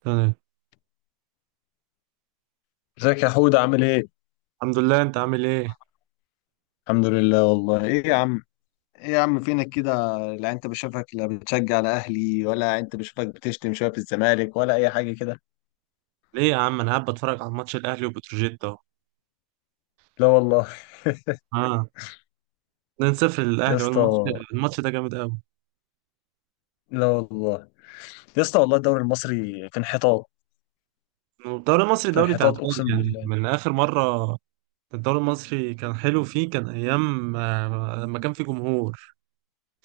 تمام. ازيك يا حود عامل ايه؟ الحمد لله، انت عامل ايه؟ الحمد لله والله ايه يا عم. ايه يا عم فينك كده، لا انت بشوفك لا بتشجع على اهلي ولا انت بشوفك بتشتم شويه في الزمالك ولا اي حاجه كده. ليه يا عم؟ انا قاعد بتفرج على ماتش الاهلي وبتروجيت اهو. لا والله. اه. 2-0 يا للاهلي اسطى، والماتش. الماتش ده جامد قوي. لا والله. يا اسطى والله الدوري المصري في انحطاط، الدوري المصري في دوري انحطاط تعبان. اقسم يعني بالله. من اخر مره، الدوري المصري كان حلو، فيه كان ايام لما كان في جمهور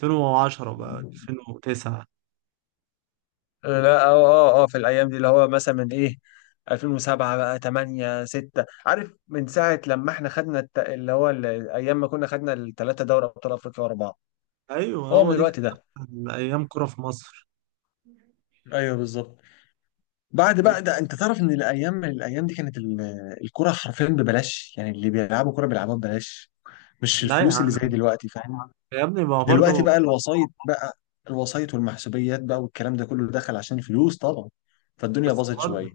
2010 بقى 2009. لا في الايام دي اللي هو مثلا من ايه، 2007 بقى 8 6، عارف من ساعه لما احنا خدنا الت... اللي هو ال- ايام ما كنا خدنا الثلاثه دوري ابطال افريقيا ورا بعض، ايوه، هو من هو دي كانت الوقت ده. احسن ايام كرة في مصر. ايوه بالظبط. بعد بقى ده انت تعرف ان الايام دي كانت الكرة حرفيا ببلاش، يعني اللي بيلعبوا كرة بيلعبوها ببلاش، مش لا يا الفلوس اللي زي عم. دلوقتي، فاهم؟ يا ابني، ما هو دلوقتي برضه. بقى الوسايط بقى، الوسايط والمحسوبيات بقى والكلام ده كله دخل عشان الفلوس طبعا، فالدنيا بس باظت برضه شوية.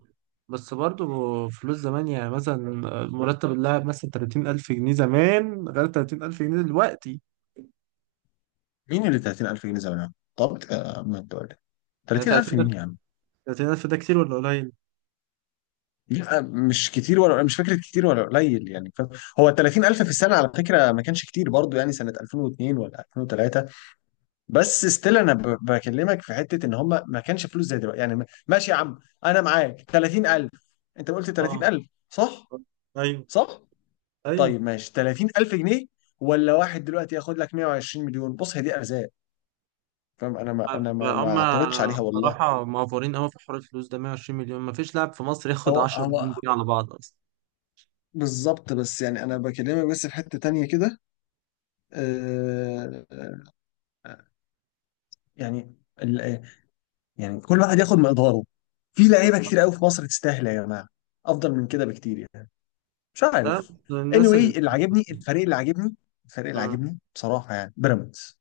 بس برضه. فلوس زمان يعني مثلا، مرتب اللاعب مثلا 30,000 جنيه زمان غير 30,000 جنيه دلوقتي. مين اللي 30000 جنيه زمان؟ طب ما انت قلت يعني 30000 مين 30,000. يا عم؟ 30,000 ده كتير ولا قليل؟ لا مش كتير، ولا مش فكرة كتير ولا قليل يعني، فاهم؟ هو 30000 في السنة على فكرة ما كانش كتير برضو، يعني سنة 2002 ولا 2003، بس ستيل انا بكلمك في حته ان هم ما كانش فلوس زي دلوقتي، يعني ماشي يا عم. انا معاك 30000، انت قلت اه. 30000 صح؟ ايوه، صح. ايوه. طيب ماشي 30000 جنيه، ولا واحد دلوقتي ياخد لك 120 مليون، بص هي دي ارزاق، فاهم؟ انا ما انا ما هم ما اعترضتش عليها والله. بصراحة معفورين قوي في حوار الفلوس ده. 120 مليون، ما فيش لاعب في مصر ياخد هو 10 هو مليون جنيه على بعض اصلا. بالظبط، بس يعني انا بكلمك بس في حته تانية كده. آه، آه، يعني ال- يعني كل واحد ياخد مقداره، في بس لعيبه كتير قوي في مصر تستاهل يا جماعه افضل من كده بكتير يعني. مش ده عارف، الناس اللي. anyway. اللي عاجبني الفريق اللي عاجبني الفريق اللي اه، عاجبني بصراحة يعني بيراميدز،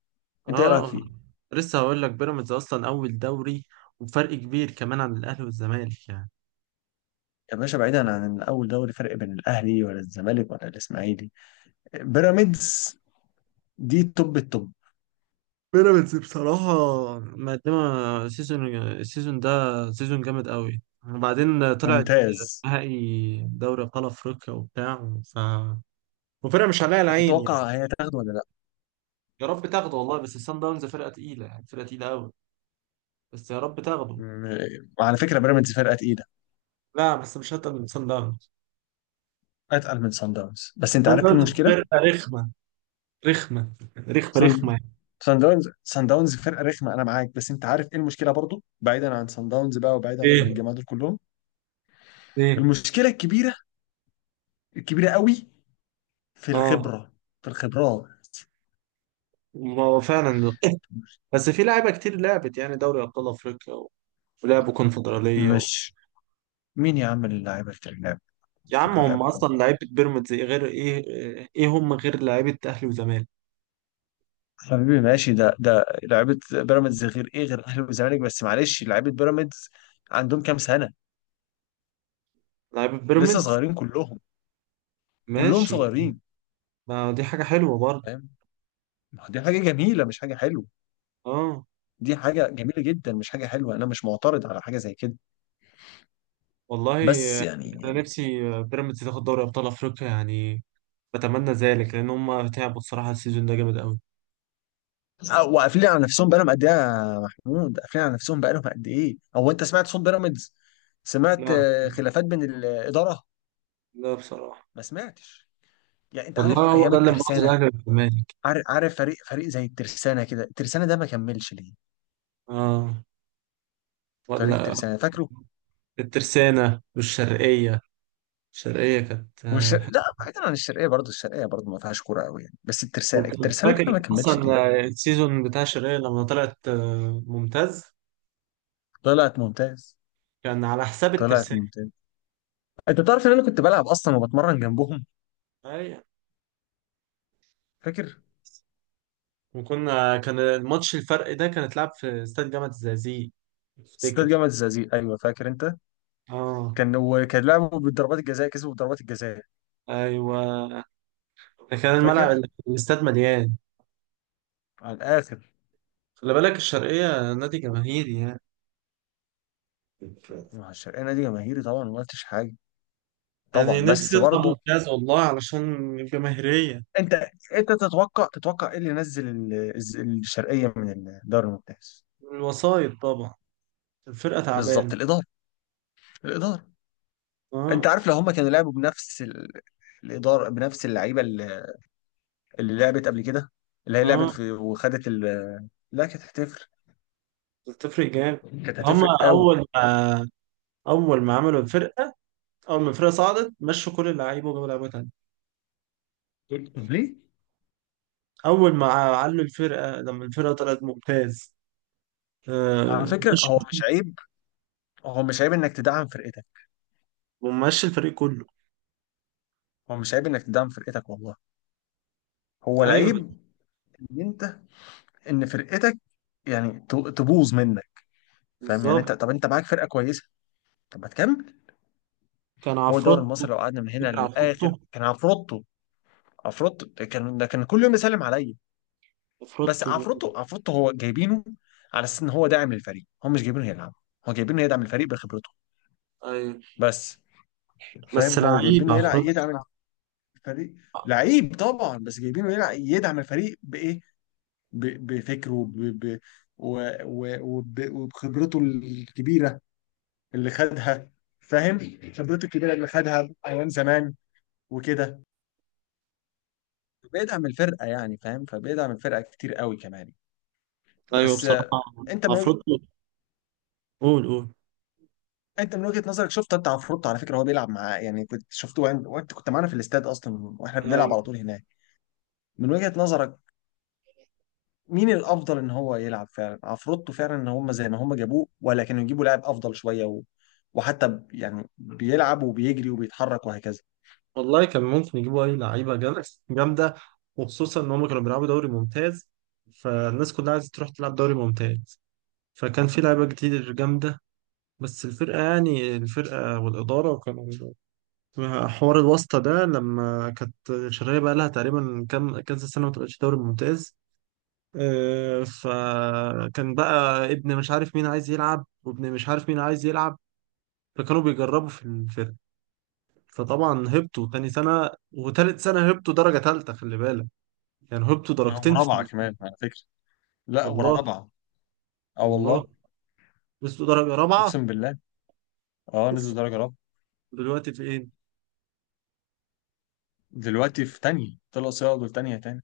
انت ايه رايك اه. فيه؟ لسه هقول لك، بيراميدز اصلا اول دوري، وبفرق كبير كمان عن الاهلي والزمالك يعني. يا باشا، بعيدا عن ان اول دوري فرق بين الاهلي ولا الزمالك ولا الاسماعيلي، بيراميدز دي توب التوب. بيراميدز بصراحة مقدمة السيزون ده. سيزون جامد قوي. وبعدين طلعت ممتاز. نهائي دوري أبطال أفريقيا وبتاع وفرقة مش عليها العين تتوقع يعني. هي تاخده ولا لا؟ يا رب تاخده والله، بس الصن داونز فرقة تقيلة، يعني فرقة تقيلة قوي. بس يا رب تاخده. وعلى فكره بيراميدز فرقه تقيله، لا، بس مش هتقل من صن داونز. اتقل من سان داونز. بس انت صن عارف ايه داونز المشكله؟ فرقة رخمة. رخمة. رخمة سان رخمة يعني. سان داونز فرقه رخمه، انا معاك، بس انت عارف ايه المشكله برضو، بعيدا عن سان داونز بقى وبعيدا عن ايه، الجماعه دول كلهم؟ ايه. المشكله الكبيره، الكبيره قوي، في اه، الخبرة، في الخبرات. ما هو فعلا. بس في لعيبة كتير لعبت يعني دوري أبطال أفريقيا ولعبوا كونفدرالية. مش مين يا عم اللاعب الكلاب؟ يا عم، افتكر هم لعبكم اصلا لعيبه بيراميدز إيه غير ايه؟ ايه هم غير لعيبه اهلي وزمالك؟ حبيبي، ماشي. ده لعيبة بيراميدز غير ايه، غير الاهلي والزمالك، بس معلش لعيبة بيراميدز عندهم كام سنة؟ لعيبه لسه بيراميدز. صغيرين كلهم، كلهم ماشي. صغيرين، ما دي حاجه حلوه برضه. فاهم؟ ما هو دي حاجة جميلة مش حاجة حلوة، اه، دي حاجة جميلة جدا مش حاجة حلوة، انا مش معترض على حاجة زي كده، والله. بس انا يعني. نفسي بيراميدز تاخد دوري ابطال افريقيا يعني، بتمنى ذلك لان هم تعبوا الصراحه، السيزون ده جامد قوي. وقافلين على نفسهم بقالهم قد ايه يا محمود؟ قافلين على نفسهم بقالهم قد ايه؟ هو انت سمعت صوت بيراميدز؟ سمعت لا. خلافات بين الاداره؟ لا بصراحه. ما سمعتش. يعني انت والله عارف هو ايام ده اللي مبوظ الترسانه، الاهلي والزمالك. عارف؟ عارف فريق زي الترسانه كده، الترسانه ده ما كملش ليه؟ اه. فريق ولا الترسانه فاكره؟ الترسانه والشرقيه. الشرقيه كانت. لا بعيدا عن الشرقيه، برضه الشرقيه برضه ما فيهاش كوره قوي يعني، بس ما الترسانه، انت كنت الترسانه ده فاكر ما كملش اصلا ليه؟ السيزون بتاع شيرين لما طلعت ممتاز. طلعت ممتاز، كان على حساب طلعت الترسانة. ممتاز. انت تعرف ان انا كنت بلعب اصلا وبتمرن جنبهم؟ اي. فاكر وكنا كان الماتش، الفرق ده كان اتلعب في استاد جامعة الزقازيق، استاد افتكر. جامعه الزقازيق؟ ايوه فاكر انت، اه. كان وكان لعبوا بالضربات الجزاء كسبوا بضربات الجزاء. ايوه. ده كان الملعب، فاكر الاستاد مليان. على الاخر. خلي بالك، الشرقية نادي جماهيري يعني. مع الشرقانه دي جماهيري طبعا، ما قلتش حاجه، طبعا يعني بس نفسي يطلع برضه. ممتاز والله علشان الجماهيرية. انت انت تتوقع، تتوقع ايه اللي نزل الشرقيه من الدوري الممتاز؟ الوسايط طبعا. الفرقة تعبانة. بالظبط، الاداره، الاداره. انت اه. عارف لو هم كانوا لعبوا بنفس الاداره بنفس اللعيبه اللي، اللي لعبت قبل كده، اللي هي لعبت اه. في وخدت لا كانت هتفرق، بتفرق جامد. كانت هما هتفرق قوي. أول ما عملوا الفرقه، اول ما الفرقه صعدت، مشوا كل اللعيبه وجابوا لعيبه تانية. طب ليه؟ اول ما علوا الفرقه، لما الفرقه طلعت ممتاز، على فكره مشي، هو مش عيب، هو مش عيب انك تدعم فرقتك، ومشي الفريق كله. هو مش عيب انك تدعم فرقتك والله. هو ايوه، العيب ان انت، ان فرقتك يعني تبوظ منك، فاهم؟ يعني انت، بالظبط. طب انت معاك فرقه كويسه طب ما تكمل. كان هو الدوري عفروتو. المصري لو قعدنا من هنا فاكر للاخر عفروتو؟ كان عفروتو، عفروتو ده كان، ده كان كل يوم يسلم عليا. بس عفروتو. عفروتو، عفروتو هو جايبينه على اساس ان هو داعم للفريق، هو مش جايبينه يلعب، هو جايبينه يدعم الفريق بخبرته، ايوه. بس. فاهم، بس هو لعيب جايبينه يلعب عفروتو. يدعم الفريق. لعيب طبعا، بس جايبينه يلعب يدعم الفريق بايه؟ بفكره و- وبخبرته الكبيرة اللي خدها، فاهم؟ خبرته الكبيرة اللي خدها أيام زمان وكده، بيدعم الفرقة يعني، فاهم؟ فبيدعم الفرقة كتير قوي كمان. ايوه، بس بصراحه. انت عفروتو. قول، قول. انت من وجهة نظرك شفت انت عفروتو، على فكرة هو بيلعب معاه يعني، كنت شفته وانت، وأنت كنت معانا في الاستاد اصلا واحنا بنلعب ايوه، على طول هناك. من وجهة نظرك مين الافضل، ان هو يلعب فعلا عفروتو فعلا، ان هم زي ما هم جابوه، ولا كانوا يجيبوا لاعب افضل شويه، وحتى يعني بيلعب وبيجري وبيتحرك وهكذا. والله كان ممكن يجيبوا اي لعيبه جامده. جامده. وخصوصا ان هم كانوا بيلعبوا دوري ممتاز، فالناس كلها عايزه تروح تلعب دوري ممتاز. فكان في لعيبة كتير جامدة. بس الفرقة يعني الفرقة والإدارة كانوا حوار الواسطة ده، لما كانت الشرقية بقى لها تقريبا كام كذا سنة ما تبقاش دوري ممتاز. فكان بقى ابن مش عارف مين عايز يلعب وابن مش عارف مين عايز يلعب. فكانوا بيجربوا في الفرقة. فطبعا هبطوا تاني سنة وتالت سنة هبطوا درجة تالتة، خلي بالك. يعني هبطوا درجتين في ورابعه سنة. كمان على فكره، لا والله. ورابعه. اه والله، والله. وصلوا درجة رابعة. اقسم بالله. اه نزلوا درجه رابعه. دلوقتي في ايه؟ دلوقتي في تانية، طلعوا سياقوا تانية تاني.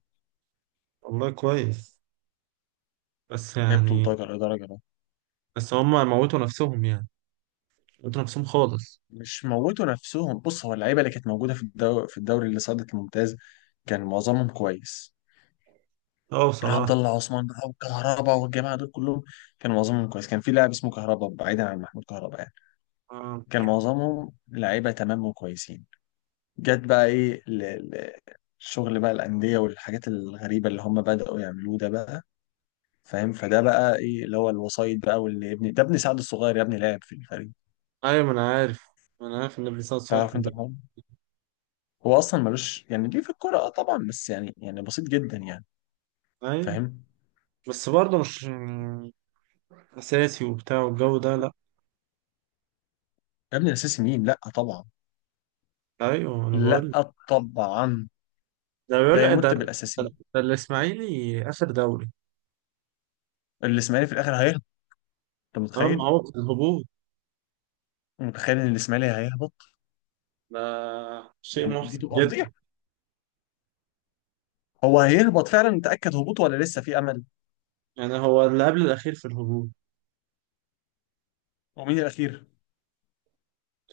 والله كويس. بس هبطوا يعني، لدرجه، درجه رابعه. بس هم موتوا نفسهم يعني. موتوا نفسهم خالص. مش موتوا نفسهم، بص هو اللعيبه اللي كانت موجوده في الدوري، في الدوري اللي صعدت الممتاز، كان معظمهم كويس. اه، عبد بصراحة. الله عثمان بقى، وكهربا، والجماعه دول كلهم، كان معظمهم كويس. كان في لاعب اسمه كهربا بعيدا عن محمود كهربا يعني، آه. كان معظمهم لعيبه تمام وكويسين. جت بقى ايه الشغل بقى الانديه والحاجات الغريبه اللي هم بداوا يعملوه ده بقى، فاهم؟ فده بقى ايه، اللي هو الوسايط بقى، واللي ابني ده ابن سعد الصغير يا ابني لاعب في الفريق، ايوه، ما انا عارف. ما انا عارف ان ابن سعد صغير تعرف كان انت بيلعب. الحوار؟ هو اصلا ملوش يعني ليه في الكوره، اه طبعا، بس يعني، يعني بسيط جدا يعني، ايوه، فاهم؟ بس برضه مش يعني اساسي وبتاع والجو ده، لا. يا ابني الاساسي مين؟ لا طبعا، ايوه انا بقول لك. لا طبعا، ده بيقول لا لك، ده يمت ده بالاساسي. ده الاسماعيلي اخر دوري. الاسماعيلي في الاخر هيهبط، انت اه، ما متخيل؟ هو في الهبوط. متخيل ان الاسماعيلي هيهبط؟ ده شيء يعني دي محزن تبقى جدا. فضيحه. هو هيهبط فعلا، متاكد هبوطه ولا لسه في امل؟ يعني هو اللي قبل الاخير في الهبوط. ومين الاخير؟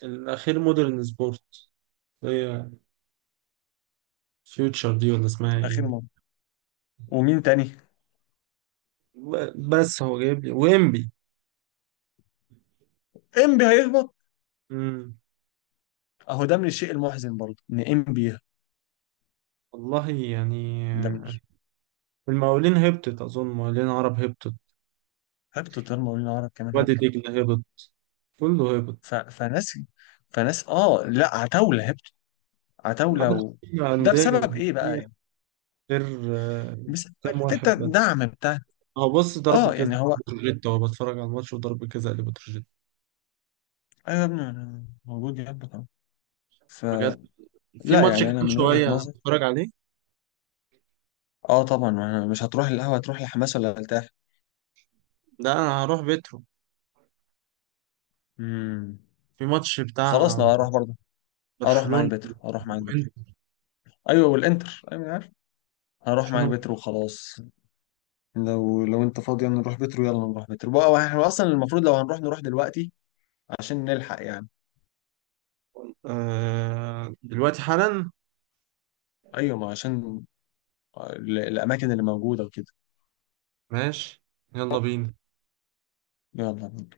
الاخير مودرن سبورت. هي فيوتشر دي ولا اسمها ايه؟ الاخير مهم. ومين تاني؟ بس هو جايب لي ويمبي. انبي هيهبط. امم. اهو ده من الشيء المحزن برضه ان انبي يهبط. والله يعني. ده من، المقاولين هبطت، أظن مقاولين عرب هبطت. هبطت المقاولين العرب كمان وادي هبط. دجلة هبط. كله هبط. فناس، فناس اه لا، عتاوله هبط، عتاوله معاك. ده أندية بسبب ايه بقى جماهيرية يعني؟ غير آه، بسبب كام واحد حته بس. الدعم بتاع. هو بص، ضربة اه يعني جزاء هو، بتروجيت. هو بتفرج على الماتش وضربة جزاء لبتروجيت. ايوه يا ابني أنا موجود يهبط أهو. بجد، فلا في ماتش يعني انا كمان من وجهه شوية نظري، هتفرج عليه. اه طبعا. أنا مش هتروح القهوة، هتروح لحماس ولا هترتاح؟ ده أنا هروح بيترو. امم، في ماتش خلاص بتاع انا هروح برضه. هروح معاك برشلونة بترو، هروح معاك بترو. وإنتر. ايوه والانتر، ايوه أنا عارف، هروح برشلونة معاك بترو وإنتر. وخلاص. لو انت فاضي يلا نروح بترو، يلا نروح بترو بقى، احنا اصلا المفروض لو هنروح نروح دلوقتي عشان نلحق يعني. آه، دلوقتي حالا. ايوه ما عشان الاماكن اللي موجودة وكده. ماشي. يلا بينا. يلا بينا.